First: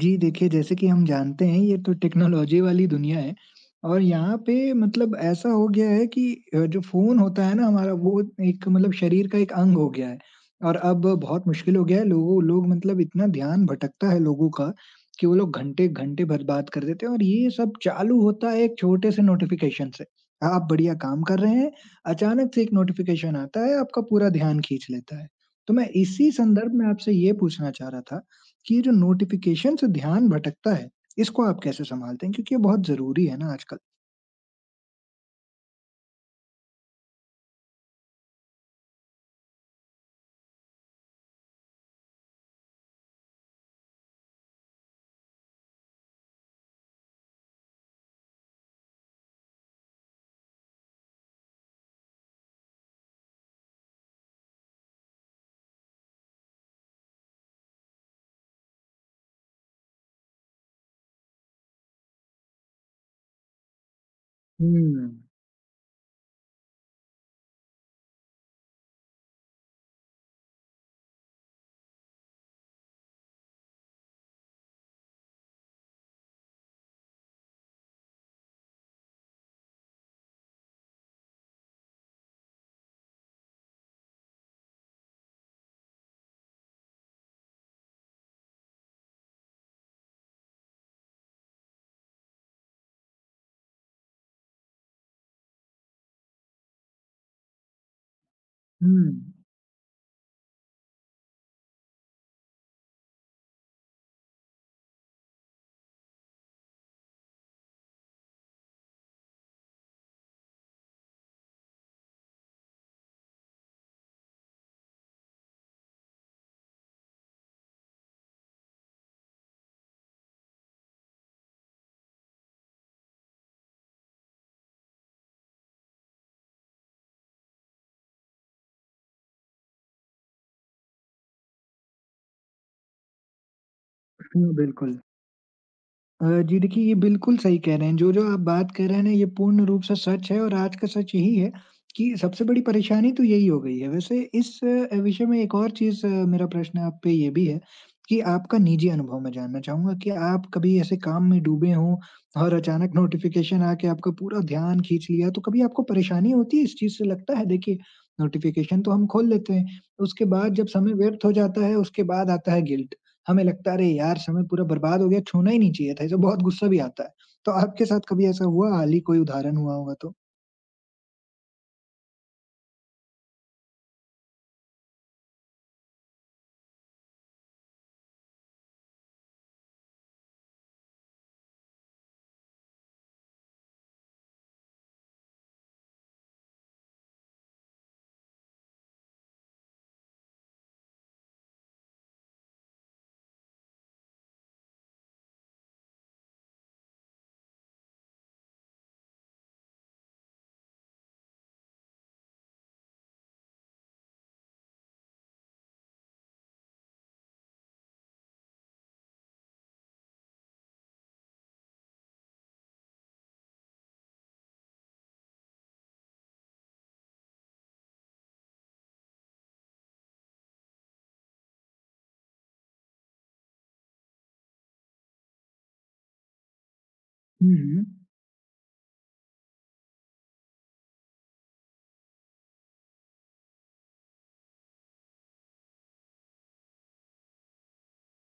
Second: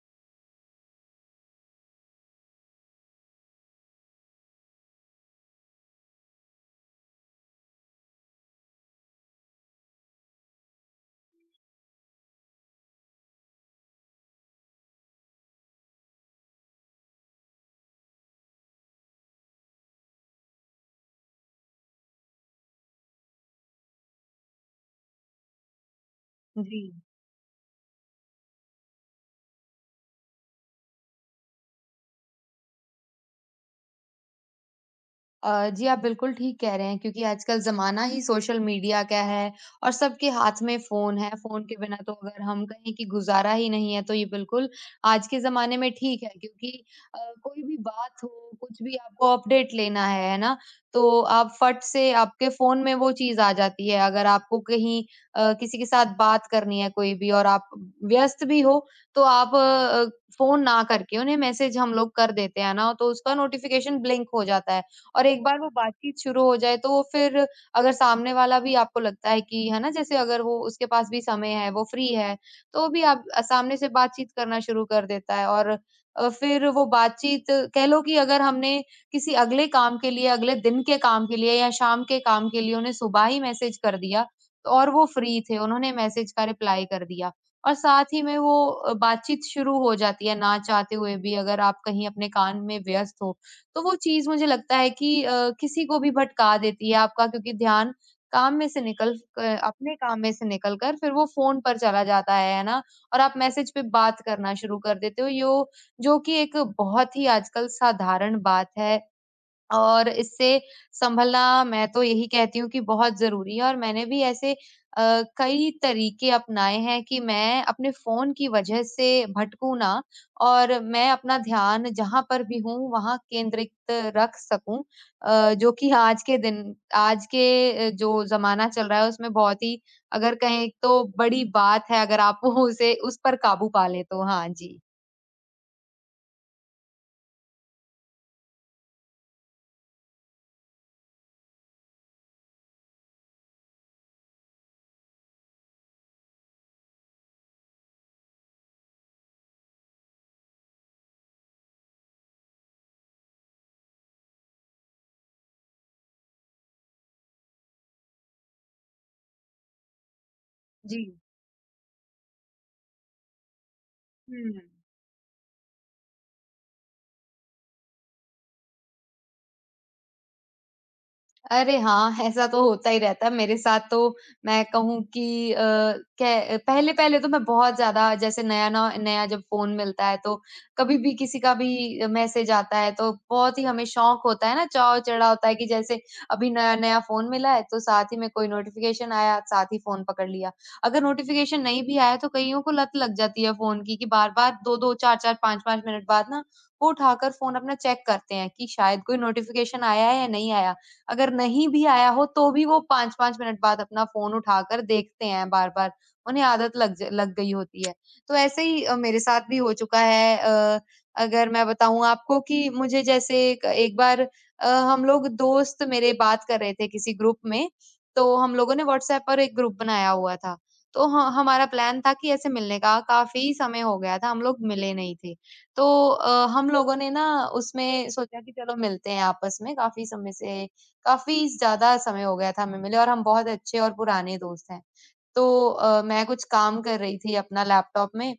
जी, देखिए जैसे कि हम जानते हैं ये तो टेक्नोलॉजी वाली दुनिया है और यहाँ पे मतलब ऐसा हो गया है कि जो फ़ोन होता है ना हमारा वो एक मतलब शरीर का एक अंग हो गया है और अब बहुत मुश्किल हो गया है लोग मतलब इतना ध्यान भटकता है लोगों का कि वो लोग घंटे-घंटे भर बात कर देते हैं और ये सब चालू होता है एक छोटे से नोटिफ़िकेशन से। आप बढ़िया काम कर रहे हैं, अचानक से एक नोटिफ़िकेशन आता है, आपका पूरा ध्यान खींच लेता है। तो मैं इसी संदर्भ जी। में आपसे ये पूछना चाह रहा था कि ये जो नोटिफ़िकेशन से ध्यान भटकता है, इसको आप कैसे सँभालते हैं? क्योंकि ये बहुत ज़रूरी है ना आजकल। जी, आप बिल्कुल ठीक कह रहे हैं क्योंकि आजकल ज़माना ही सोशल मीडिया का है और सबके हाथ में फ़ोन है। फ़ोन के बिना तो अगर हम कहें कि गुज़ारा ही नहीं है, तो ये बिल्कुल आज के ज़माने में ठीक है, क्योंकि अ, कोई भी बात हो, कुछ भी आपको अपडेट लेना है ना? तो आप फट से आपके फ़ोन में वो चीज़ आ जाती है। अगर आपको कहीं किसी के साथ बात करनी है कोई भी और आप व्यस्त भी हो, तो आप फ़ोन ना करके उन्हें मैसेज हम लोग कर देते हैं ना, तो उसका नोटिफ़िकेशन ब्लिंक हो जाता है। हुँ। और एक बार वो बातचीत शुरू हो जाए तो वो फिर, अगर सामने वाला भी आपको लगता है कि है ना, जैसे अगर वो, उसके पास भी समय है, वो फ्री है, तो भी आप सामने से बातचीत करना शुरू कर देता है, और फिर वो बातचीत, कह लो कि अगर हमने किसी अगले काम के लिए, अगले दिन के काम के लिए या शाम के काम के लिए उन्हें सुबह ही मैसेज कर दिया, तो, और वो फ्री थे, उन्होंने मैसेज का रिप्लाई कर दिया और साथ ही में वो बातचीत शुरू हो जाती है ना चाहते हुए भी, अगर आप कहीं अपने काम में व्यस्त हो। तो वो चीज़ मुझे लगता है कि किसी को भी भटका देती है आपका, क्योंकि ध्यान काम में से हुँ। निकल क अपने काम में से निकल कर फिर वो फ़ोन पर चला जाता है ना? और आप मैसेज पे बात करना शुरू कर देते हो, यो जो कि एक बहुत ही आजकल साधारण बात है, और इससे संभलना मैं तो यही कहती हूँ कि बहुत ज़रूरी है। और मैंने भी ऐसे कई तरीके अपनाए हैं कि मैं अपने फ़ोन की वजह से भटकूँ ना, और मैं अपना ध्यान जहाँ पर भी हूँ वहाँ केंद्रित रख सकूँ। जो कि आज के दिन, आज के जो ज़माना चल रहा है उसमें बहुत ही, अगर कहें तो बड़ी बात है अगर आप उसे उस पर काबू पा लें तो। हाँ हुँ, जी। बिल्कुल। जी देखिए, ये बिल्कुल सही कह रहे हैं। जो-जो आप बात कर रहे हैं ना ये पूर्ण रूप से सच है और आज का सच यही है कि सबसे बड़ी परेशानी तो यही हो गई है। वैसे इस विषय में एक और चीज़ मेरा प्रश्न आप पे ये भी है कि आपका निजी अनुभव मैं जानना चाहूँगा कि आप कभी ऐसे काम में डूबे हों और अचानक नोटिफ़िकेशन आके आपका पूरा ध्यान खींच लिया, तो कभी आपको परेशानी होती है इस चीज़ से? लगता है देखिए, नोटिफ़िकेशन तो हम खोल लेते हैं, उसके बाद जब समय जी। व्यर्थ हो जाता है, उसके बाद आता है गिल्ट। हमें लगता है अरे यार! समय हुँ। पूरा बर्बाद हो गया, छूना ही नहीं चाहिए था इसे, बहुत गुस्सा भी आता है। तो आपके साथ कभी ऐसा हुआ हाल ही कोई उदाहरण हुआ होगा तो? अरे हाँ, ऐसा तो होता ही रहता है। मेरे साथ तो, मैं कहूँ कि कै पहले-पहले तो मैं बहुत ज़्यादा, जैसे नया ना, नया जब फ़ोन मिलता है, तो कभी भी किसी का भी मैसेज आता है तो बहुत ही हमें शौक होता है ना, चाव चढ़ा होता है कि जैसे अभी नया-नया फ़ोन मिला है, तो साथ ही में कोई नोटिफ़िकेशन आया, साथ ही फ़ोन पकड़ लिया। अगर नोटिफ़िकेशन नहीं भी आया, तो कइयों को लत लग जाती है फ़ोन की, कि बार-बार 2-2, 4-4, 5-5 मिनट बाद ना वो उठाकर फ़ोन अपना चेक करते हैं कि शायद कोई नोटिफ़िकेशन आया है या नहीं आया। अगर नहीं भी आया हो तो भी वो 5-5 मिनट बाद अपना फ़ोन उठाकर देखते हैं बार-बार, उन्हें आदत लग गई होती है। तो ऐसे ही मेरे साथ भी हो चुका है। अगर मैं बताऊँ आपको कि मुझे, जैसे एक एक बार, हम लोग दोस्त मेरे बात कर रहे थे किसी ग्रुप में, तो हम लोगों ने व्हाट्सएप पर एक ग्रुप बनाया हुआ था। तो ह हमारा प्लान था कि ऐसे मिलने का, काफ़ी समय हो गया था, हम लोग मिले नहीं थे। तो हम लोगों ने ना हुँ, हुँ। उसमें सोचा कि चलो मिलते हैं आपस में, काफ़ी समय से, काफ़ी ज़्यादा समय हो गया था हमें मिले, और हम बहुत अच्छे और पुराने दोस्त हैं। तो मैं कुछ काम कर रही थी अपना लैपटॉप में,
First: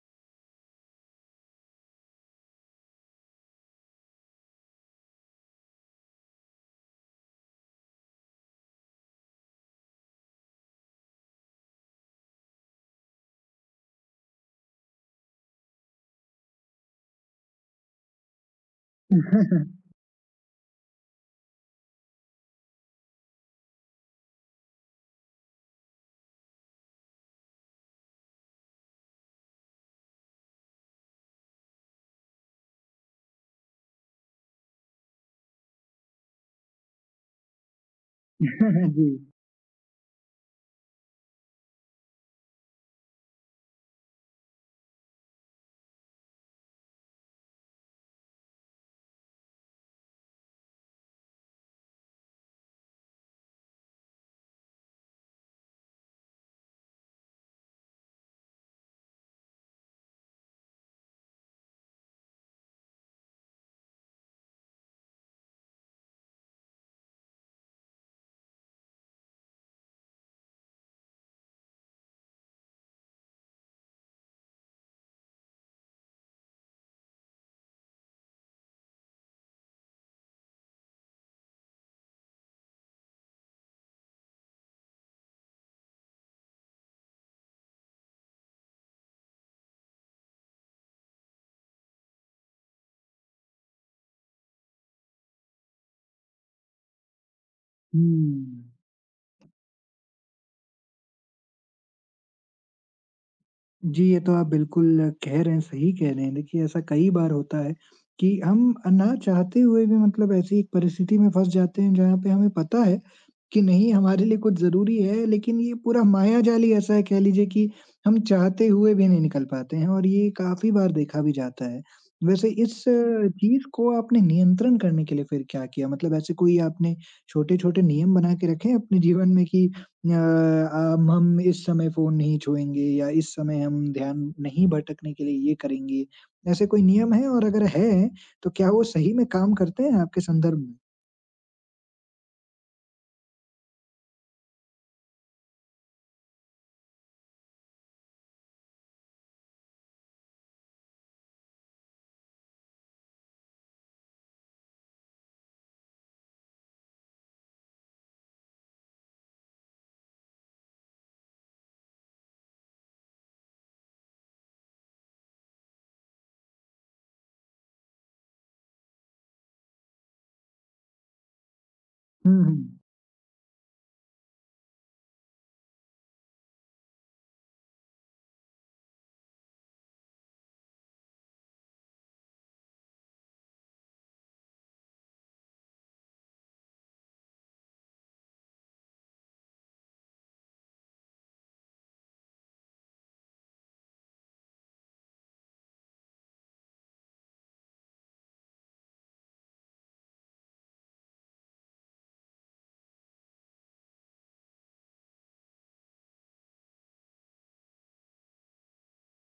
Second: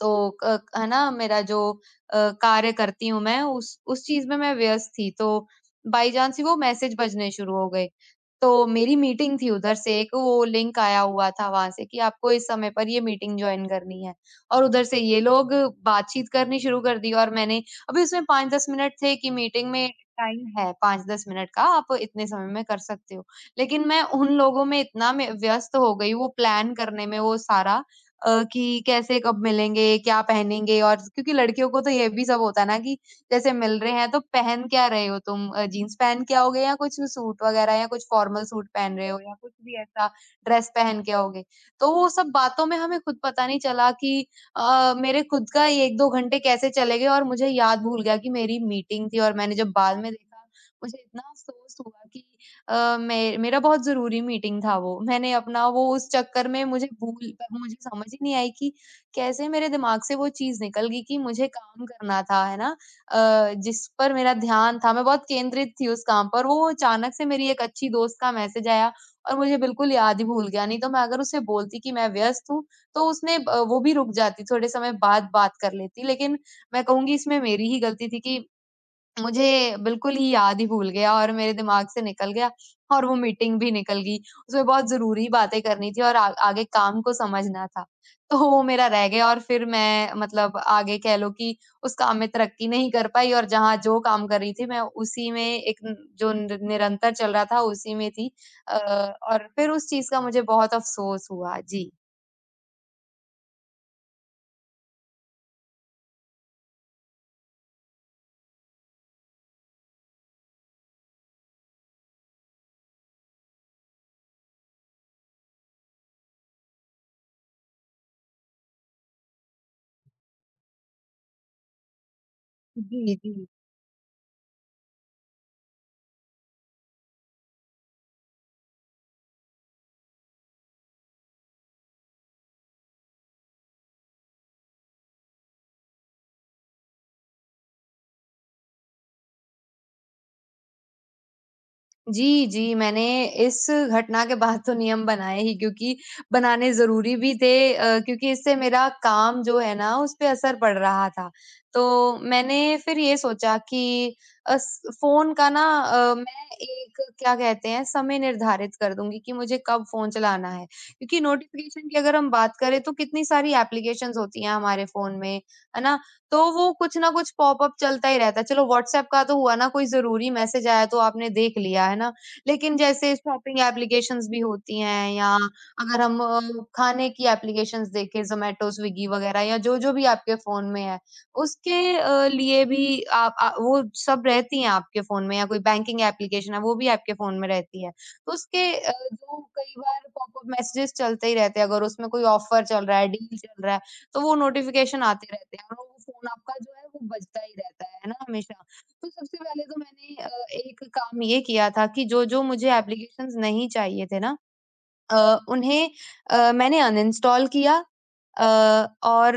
तो क है ना, मेरा जो कार्य करती हूँ मैं, उस चीज़ में मैं व्यस्त थी, तो बाई चांस ही वो मैसेज बजने शुरू हो गए। तो मेरी मीटिंग थी, उधर से एक वो लिंक आया हुआ था वहाँ से कि आपको इस समय पर ये मीटिंग जॉइन करनी है, और उधर से ये लोग बातचीत करनी शुरू कर दी, और मैंने, अभी उसमें 5-10 मिनट थे कि मीटिंग में, टाइम है 5-10 मिनट का, आप इतने समय में कर सकते हो। लेकिन मैं उन लोगों में इतना में व्यस्त हो गई, वो प्लान करने में, वो सारा, कि कैसे कब मिलेंगे, क्या पहनेंगे, और क्योंकि लड़कियों को तो ये भी सब होता है ना कि जैसे मिल रहे हैं तो पहन क्या रहे हो तुम, जीन्स पहन के आओगे, या कुछ सूट वगैरह, या कुछ फॉर्मल सूट पहन जी। रहे हो, या कुछ भी ऐसा ड्रेस पहन के आओगे। तो वो सब बातों में हमें खुद पता नहीं चला कि मेरे खुद का 1-2 घंटे कैसे चले गए, और मुझे याद भूल गया कि मेरी मीटिंग थी, और मैंने जब बाद में देखा, मुझे इतना अफ़सोस हुआ कि मे मेरा बहुत ज़रूरी मीटिंग था वो। मैंने अपना वो उस चक्कर में, मुझे समझ ही नहीं आई कि कैसे मेरे दिमाग से वो चीज़ निकल गई कि मुझे काम करना था, है ना? जिस पर मेरा ध्यान था, मैं बहुत केंद्रित थी उस काम पर। वो अचानक से मेरी एक अच्छी दोस्त का मैसेज आया और मुझे बिल्कुल याद ही भूल गया, नहीं तो मैं अगर उसे बोलती कि मैं व्यस्त हूँ, तो उसने ब वो भी रुक जाती, थोड़े समय बाद बात कर लेती। लेकिन मैं कहूँगी इसमें मेरी ही गलती थी कि मुझे बिल्कुल ही याद ही भूल गया, और मेरे दिमाग से निकल गया और वो मीटिंग भी निकल गई। उसमें बहुत ज़रूरी बातें करनी थी और आ आगे काम को समझना था। तो वो मेरा रह गया, और फिर मैं, मतलब आगे कह लो कि उस काम में तरक्की नहीं कर पाई, और जहाँ जो काम कर रही थी मैं उसी में, एक न जो नि निरंतर चल रहा था उसी में थी। हुँ। अ, और फिर उस चीज़ का मुझे बहुत अफ़सोस हुआ। जी। जी, ये तो आप बिल्कुल कह रहे हैं, सही कह रहे हैं। देखिए, ऐसा कई बार होता है कि हम ना चाहते हुए भी मतलब ऐसी एक परिस्थिति में फँस जाते हैं, जहाँ पे हमें पता है कि नहीं, हमारे लिए कुछ ज़रूरी है, लेकिन ये पूरा मायाजाल ही ऐसा है, कह लीजिए कि हम चाहते हुए भी नहीं निकल पाते हैं और ये काफ़ी बार देखा भी जाता है। वैसे इस जी, जी। चीज़ को आपने नियंत्रण करने के लिए फिर क्या किया? मतलब ऐसे कोई आपने छोटे-छोटे नियम बना के रखे हैं अपने जीवन में कि अब हम इस समय फ़ोन नहीं छुएँगे या इस समय हम ध्यान नहीं भटकने के लिए ये करेंगे। ऐसे कोई नियम है और अगर है, तो क्या वो सही में काम करते हैं आपके संदर्भ में? जी, जी, मैंने इस घटना के बाद तो नियम बनाए ही, क्योंकि बनाने ज़रूरी भी थे, क्योंकि इससे मेरा काम जो है ना उस पे असर पड़ रहा था। तो मैंने फिर ये सोचा कि अस फ़ोन का ना, मैं एक क्या कहते हैं, समय निर्धारित कर दूँगी कि मुझे कब फ़ोन चलाना है। क्योंकि नोटिफ़िकेशन की अगर हम बात करें तो कितनी सारी एप्लीकेशंस होती हैं हमारे फ़ोन में, है ना? तो वो कुछ ना कुछ पॉपअप चलता ही रहता है। चलो, व्हाट्सएप का तो हुआ ना, कोई ज़रूरी मैसेज आया तो आपने देख लिया, है ना? हुँ, लेकिन हुँ। जैसे शॉपिंग एप्लीकेशंस भी होती हैं, या अगर हम खाने की एप्लीकेशंस देखें, ज़ोमैटो, स्विगी वगैरह, या जो-जो भी आपके फ़ोन में है, उसके लिए भी आप, वो सब रहती हैं आपके फ़ोन में, या कोई बैंकिंग एप्लीकेशन है, वो भी आपके फ़ोन में रहती है। तो उसके जो कई बार पॉपअप मैसेजेस चलते ही रहते हैं, अगर उसमें कोई ऑफ़र चल रहा है, डील चल रहा है, तो वो नोटिफ़िकेशन आते रहते हैं और वो फ़ोन आपका जो है वो बजता ही रहता है ना, हमेशा। तो सबसे पहले तो मैंने एक काम ये किया था कि जो-जो मुझे एप्लीकेशंस नहीं चाहिए थे ना, उन्हें मैंने अनइंस्टॉल किया। अ, और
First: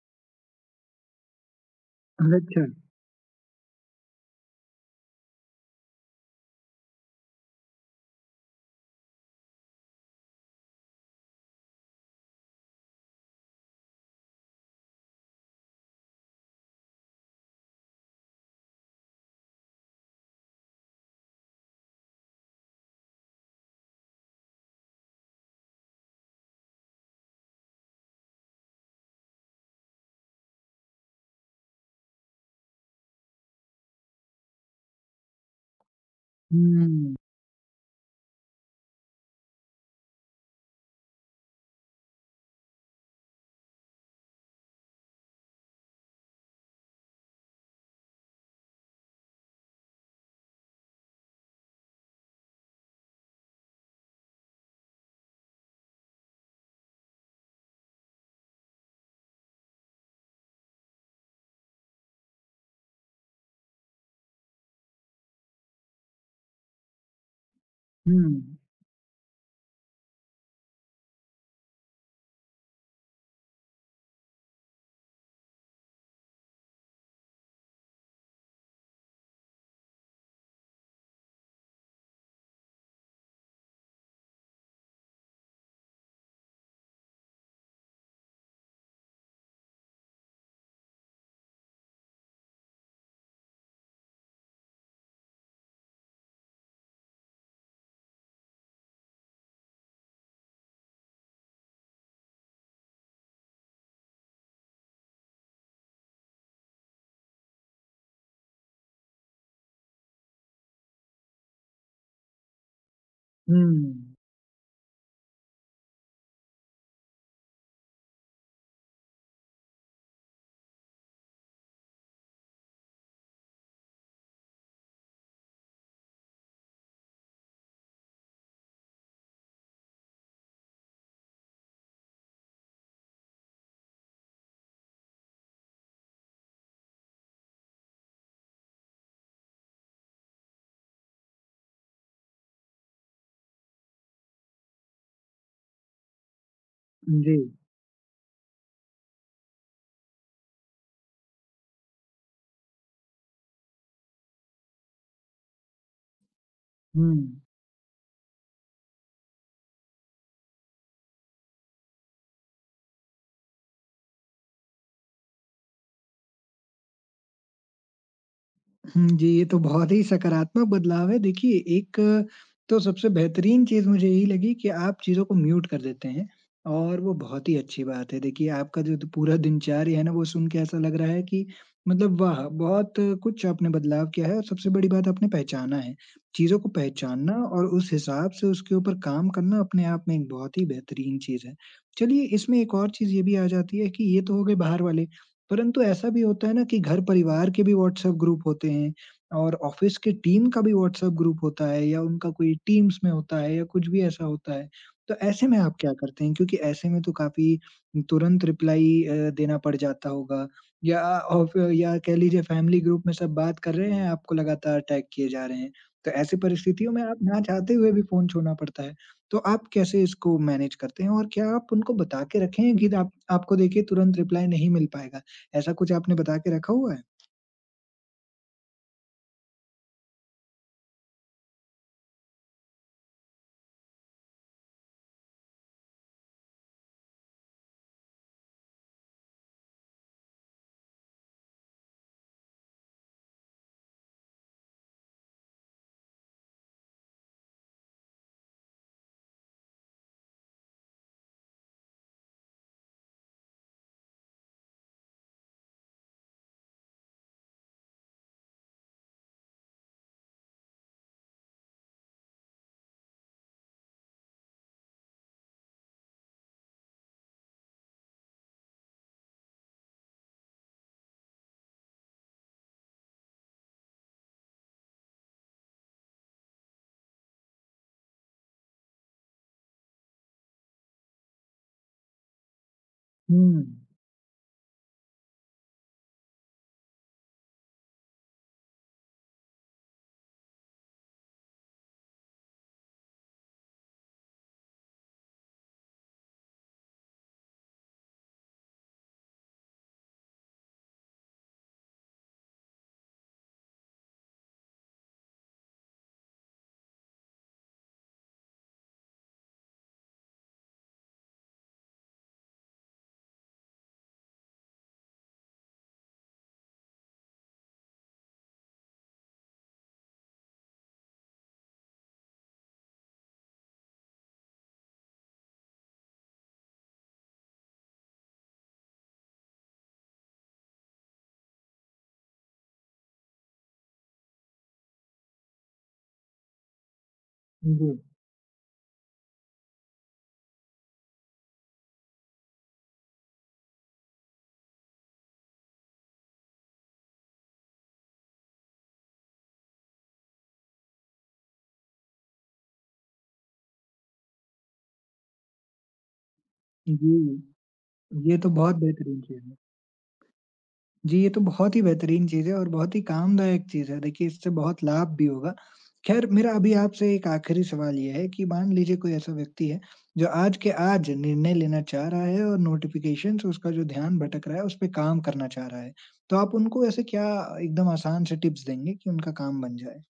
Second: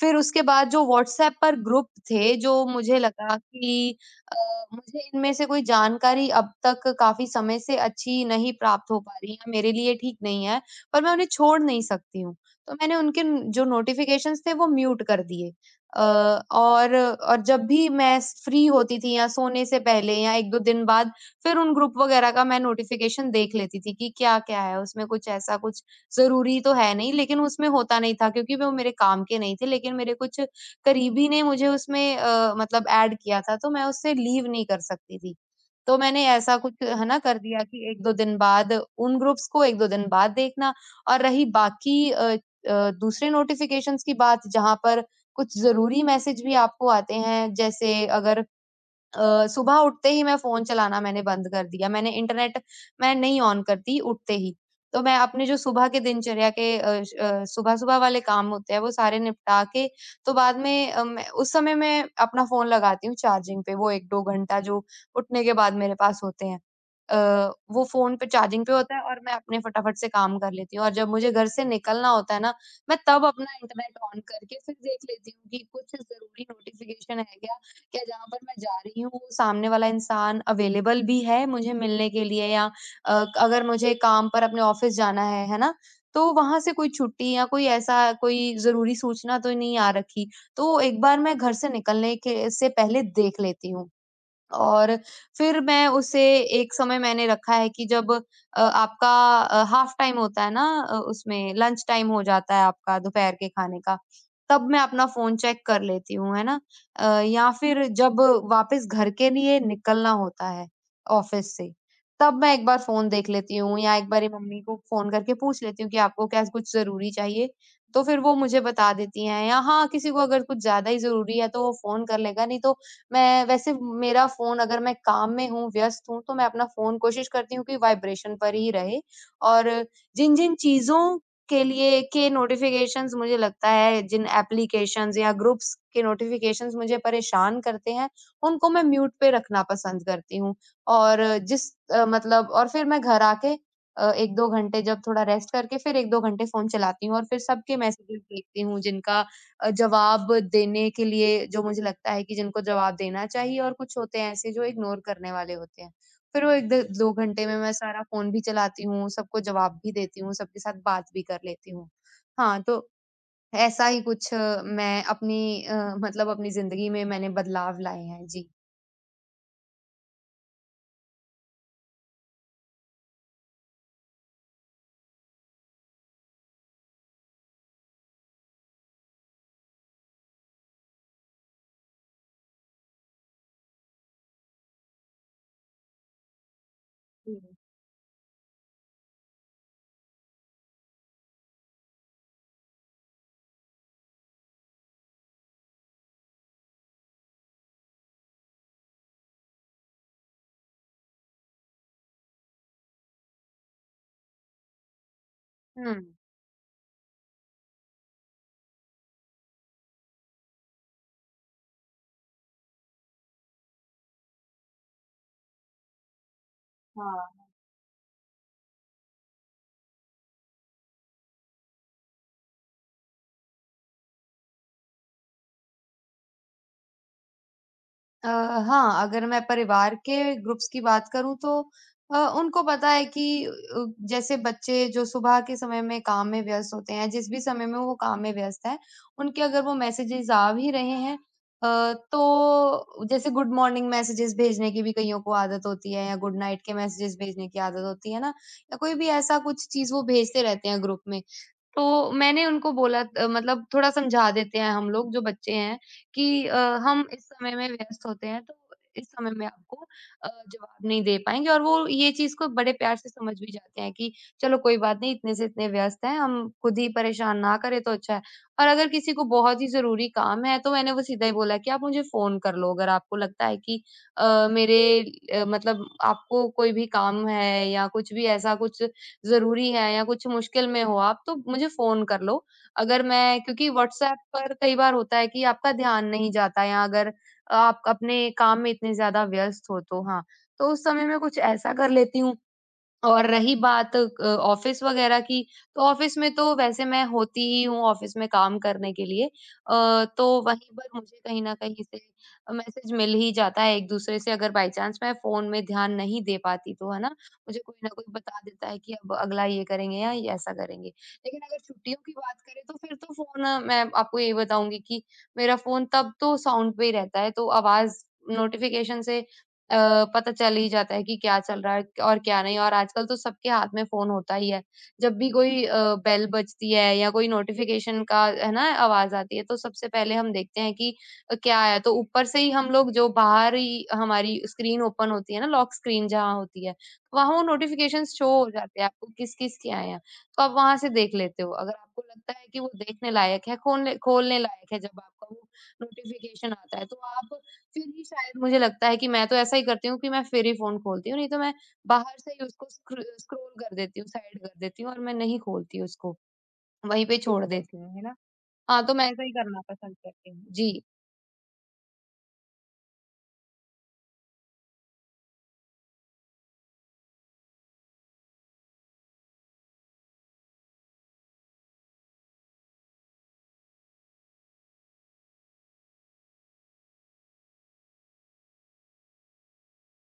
फिर उसके बाद जो व्हाट्सएप पर ग्रुप थे, जो अच्छा। मुझे लगा कि अ, मुझे इनमें से कोई जानकारी अब तक काफ़ी समय से अच्छी नहीं प्राप्त हो पा रही है, मेरे लिए ठीक नहीं है, पर मैं उन्हें छोड़ नहीं सकती हूँ, तो मैंने उनके न जो नोटिफ़िकेशंस थे, वो म्यूट कर दिए। अ, और जब भी मैं स फ्री होती थी या सोने से पहले या 1-2 दिन बाद, फिर उन ग्रुप वगैरह का मैं नोटिफ़िकेशन देख लेती थी कि क्या-क्या है, उसमें कुछ ऐसा, कुछ ज़रूरी तो है नहीं, लेकिन उसमें होता नहीं था क्योंकि वो मेरे काम के नहीं थे, लेकिन मेरे कुछ करीबी ने मुझे उसमें मतलब ऐड किया था, तो मैं उससे लीव नहीं कर सकती थी। तो मैंने ऐसा कुछ है हुँ, ना कर दिया कि 1-2 दिन बाद, उन ग्रुप्स को 1-2 दिन बाद देखना। और रही बाकी दूसरे नोटिफ़िकेशंस की बात, जहाँ पर कुछ ज़रूरी मैसेज भी आपको आते हैं, जैसे अगर सुबह उठते ही मैं फ़ोन चलाना मैंने बंद कर दिया। मैंने इंटरनेट मैं नहीं ऑन करती उठते ही। तो मैं अपने जो सुबह के दिनचर्या के सुबह-सुबह वाले काम होते हैं वो सारे निपटा के, तो बाद में मैं उस समय, मैं अपना फ़ोन लगाती हूँ चार्जिंग पे, वो 1-2 घंटा जो उठने के बाद मेरे पास होते हैं। अ, वो हुँ, फ़ोन पे चार्जिंग पे होता है, और मैं अपने फटाफट से काम कर लेती हूँ, और जब मुझे घर से निकलना होता है ना, मैं तब अपना इंटरनेट ऑन करके फिर देख लेती हूँ कि कुछ ज़रूरी नोटिफ़िकेशन है क्या? क्या जहाँ पर मैं जा रही हूँ वो सामने वाला इंसान अवेलेबल भी है मुझे मिलने के लिए, या अगर मुझे काम पर अपने ऑफिस जाना है ना? तो वहाँ से कोई छुट्टी या कोई ऐसा कोई ज़रूरी सूचना तो नहीं आ रखी। तो एक बार मैं घर से निकलने के से पहले देख लेती हूँ। और फिर मैं उसे एक समय मैंने रखा है कि जब आपका हाफ टाइम होता है ना, उसमें लंच टाइम हो जाता है आपका दोपहर के खाने का, तब मैं अपना फ़ोन चेक कर लेती हूँ, है ना? या फिर जब वापस घर के लिए निकलना होता है ऑफ़िस से, तब मैं एक बार फ़ोन देख लेती हूँ या हुँ, एक बारी मम्मी को फ़ोन करके पूछ लेती हूँ कि आपको क्या कुछ ज़रूरी चाहिए? तो फिर वो मुझे बता देती हैं या हाँ, किसी को अगर कुछ ज़्यादा ही ज़रूरी है तो वो फ़ोन कर लेगा, नहीं तो मैं वैसे मेरा फ़ोन अगर मैं काम में हूँ, व्यस्त हूँ, तो मैं अपना फ़ोन कोशिश करती हूँ कि वाइब्रेशन पर ही रहे। और जिन-जिन चीज़ों के नोटिफ़िकेशंस मुझे लगता है, जिन एप्लीकेशंस या ग्रुप्स के नोटिफ़िकेशंस मुझे परेशान करते हैं, उनको मैं म्यूट पे रखना पसंद करती हूँ। और मतलब और फिर मैं घर आके 1-2 घंटे जब थोड़ा रेस्ट करके फिर 1-2 घंटे फ़ोन चलाती हूँ और जी, फिर सबके मैसेजेस देखती हूँ, जिनका जवाब देने के लिए जो मुझे लगता है कि जिनको जवाब देना चाहिए और कुछ होते हैं ऐसे जो इग्नोर करने वाले होते हैं। फिर वो 1 द 2 हुँ। घंटे में मैं सारा फ़ोन भी चलाती हूँ, सबको जवाब भी देती हूँ, सबके साथ बात भी कर लेती हूँ। हाँ, तो ऐसा ही कुछ मैं अपनी अ, मतलब अपनी ज़िंदगी में मैंने बदलाव लाए हैं। जी। हुँ, जी, ये तो बहुत ही सकारात्मक बदलाव है। देखिए, एक तो सबसे बेहतरीन चीज़ मुझे यही लगी कि आप चीज़ों को म्यूट कर देते हैं और वो बहुत ही अच्छी बात है। देखिए, आपका जो द पूरा दिनचर्या है ना, वो सुन के ऐसा लग रहा है कि मतलब वाह! बहुत कुछ आपने बदलाव किया है और सबसे बड़ी बात आपने पहचाना है। चीज़ों को पहचानना हुँ। और उस हिसाब से उसके ऊपर काम करना अपने आप में एक बहुत ही बेहतरीन चीज़ है। चलिए, इसमें एक और चीज़ ये भी आ जाती है कि ये तो हो गए बाहर वाले परंतु ऐसा भी होता है ना कि घर परिवार के भी व्हाट्सएप ग्रुप होते हैं और ऑफिस के टीम का भी व्हाट्सएप ग्रुप होता है या उनका कोई टीम्स में होता है या कुछ भी ऐसा होता है। तो ऐसे में आप क्या हुँ। करते हैं? क्योंकि ऐसे में तो काफ़ी तुरंत रिप्लाई देना पड़ जाता होगा या ऑफ या कह लीजिए फैमिली ग्रुप में सब बात कर रहे हैं, आपको लगातार टैग किए जा रहे हैं। तो ऐसी परिस्थितियों में आप हाँ। ना चाहते हुए भी फ़ोन छोड़ना पड़ता है। तो आप कैसे इसको मैनेज करते हैं? और क्या आप उनको बता के रखें कि आप आपको देखिए तुरंत रिप्लाई नहीं मिल पाएगा? ऐसा कुछ आपने बता के रखा हुआ है? हाँ, अगर मैं परिवार के ग्रुप्स की बात करूँ तो उनको पता है कि जैसे बच्चे जो सुबह के समय में काम में व्यस्त होते हैं, जिस भी समय में वो काम में व्यस्त हैं, उनके अगर वो मैसेजेस आ भी रहे हैं, तो जैसे गुड मॉर्निंग मैसेजेस भेजने की भी कइयों को आदत होती है या गुड नाइट के मैसेजेस भेजने की आदत होती है ना, या कोई भी ऐसा कुछ चीज़ वो भेजते रहते हैं ग्रुप में। तो मैंने उनको बोला, मतलब थोड़ा समझा देते हैं हम लोग जो बच्चे हैं कि हम इस समय में व्यस्त होते हैं तो इस समय में आपको जवाब नहीं दे पाएँगे। और वो ये चीज़ को बड़े प्यार से समझ भी जाते हैं कि चलो कोई बात नहीं, इतने से इतने व्यस्त हैं, हम खुद ही परेशान ना करें तो अच्छा है। और अगर किसी को बहुत ही ज़रूरी काम है तो मैंने वो सीधा ही बोला कि आप मुझे फ़ोन कर लो अगर आपको लगता है कि अ, मेरे अ, मतलब आपको कोई भी काम है या कुछ भी ऐसा कुछ ज़रूरी है या कुछ मुश्किल में हो आप तो मुझे फ़ोन कर लो। अगर मैं हुँ। क्योंकि व्हाट्सऐप पर कई बार होता है कि आपका ध्यान नहीं जाता या अगर आप अपने काम में इतने ज़्यादा व्यस्त हो तो हाँ। तो उस समय मैं कुछ ऐसा कर लेती हूँ। और रही बात ऑफ़िस वग़ैरह की, तो ऑफ़िस में तो वैसे मैं होती ही हूँ ऑफ़िस में काम करने के लिए। तो वहीं पर मुझे कहीं न कहीं से मैसेज मिल ही जाता है एक-दूसरे से, अगर बाय चांस मैं फ़ोन में ध्यान नहीं दे पाती तो, है ना? मुझे कोई न कोई बता देता है कि अब अगला ये करेंगे या ये ऐसा करेंगे। लेकिन अगर छुट्टियों की बात करें तो फिर तो फ़ोन मैं आपको यही बताऊँगी कि मेरा फ़ोन तब तो साउंड पे ही रहता है, तो आवाज़ नोटिफ़िकेशन से पता चल ही जाता है कि क्या चल रहा है और क्या नहीं। और आजकल तो सबके हाथ में फ़ोन होता ही है। जब भी कोई बेल बजती है या कोई नोटिफ़िकेशन का है ना आवाज़ आती है तो सबसे पहले हम देखते हैं कि क्या आया, तो ऊपर से ही हम लोग, जो बाहर ही हमारी स्क्रीन ओपन होती है ना, लॉक स्क्रीन जहाँ होती है, वहाँ वो जी। नोटिफ़िकेशंस शो हो जाते हैं आपको किस-किस के आए हैं। तो आप वहाँ से देख लेते हो। अगर आपको लगता है कि वो देखने लायक है, खोलने खोलने लायक है, जब आपका वो नोटिफ़िकेशन आता है तो आप फिर ही, शायद मुझे लगता है कि मैं तो ऐसा ही करती हूँ कि मैं फिर ही फ़ोन खोलती हूँ, नहीं तो मैं बाहर से ही उसको स्क्रॉल कर देती हूँ, साइड कर देती हूँ और मैं नहीं खोलती उसको, वहीं पे छोड़ देती जी। करती हैं, है ना? ये तो बहुत हाँ, तो मैं बेहतरीन ऐसा ही चीज़ है। करना पसंद करती हूँ। जी। जी, ये तो बहुत ही बेहतरीन चीज़ है और बहुत ही कामदायक चीज़ है। देखिए, इससे बहुत लाभ भी होगा। ख़ैर मेरा अभी आपसे एक आख़िरी सवाल ये है कि मान लीजिए कोई ऐसा व्यक्ति है, जो आज के आज निर्णय लेना चाह रहा है और नोटिफ़िकेशंस उसका जो ध्यान भटक रहा है, उस पे काम करना चाह रहा है। तो आप उनको ऐसे क्या एकदम आसान से टिप्स देंगे कि उनका काम बन जाए?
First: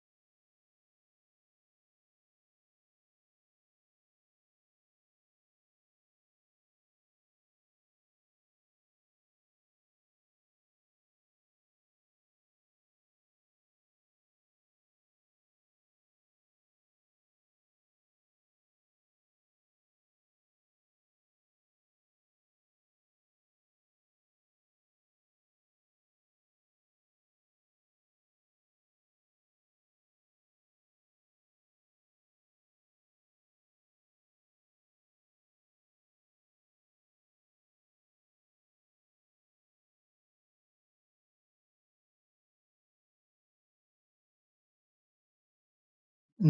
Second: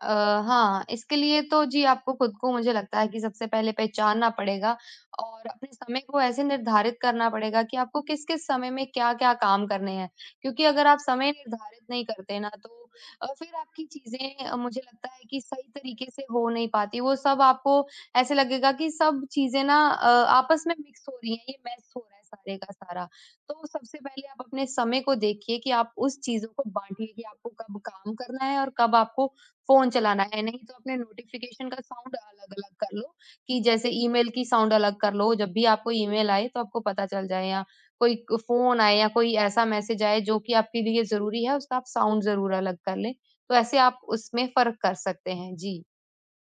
अ, हाँ, इसके लिए तो जी आपको खुद को, मुझे लगता है कि सबसे पहले पहचानना पड़ेगा और अपने समय को ऐसे निर्धारित करना पड़ेगा कि आपको किस-किस समय में क्या-क्या काम करने हैं। क्योंकि अगर आप समय निर्धारित नहीं करते ना तो फिर आपकी चीज़ें, मुझे लगता है कि सही तरीके से हो नहीं पाती। वो सब आपको ऐसे लगेगा कि सब चीज़ें ना आपस में मिक्स हो रही हैं, ये मैस हो रहा है सारे का सारा। तो सबसे पहले आप अपने समय को देखिए कि आप उस चीज़ों को बाँटिए कि आपको कब काम करना है और कब आपको फ़ोन चलाना है, नहीं तो अपने नोटिफ़िकेशन का साउंड अलग-अलग कर लो। कि जैसे ईमेल की साउंड अलग कर लो, जब भी आपको ईमेल आए तो आपको पता चल जाए, या कोई क फ़ोन आए या कोई ऐसा मैसेज आए जो कि आपके लिए ज़रूरी है, उसका आप साउंड ज़रूर अलग कर लें। तो ऐसे आप उसमें फ़र्क कर सकते हैं। जी।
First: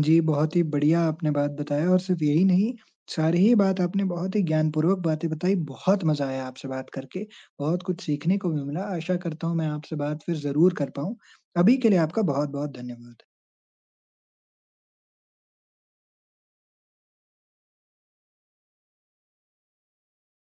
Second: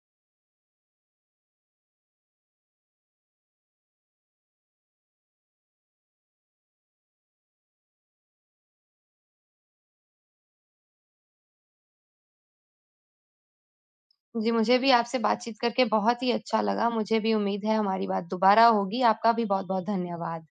जी, बहुत ही बढ़िया आपने बात बताया और सिर्फ़ यही नहीं, सारी ही बात आपने बहुत ही ज्ञानपूर्वक बातें बताई, बहुत मज़ा आया आपसे बात करके, बहुत कुछ सीखने को भी मिला। आशा करता हूँ मैं आपसे बात फिर ज़रूर कर पाऊँ। अभी के लिए आपका बहुत-बहुत धन्यवाद। जी, मुझे भी आपसे बातचीत करके बहुत ही अच्छा लगा। मुझे भी उम्मीद है हमारी बात दोबारा होगी। आपका भी बहुत-बहुत धन्यवाद।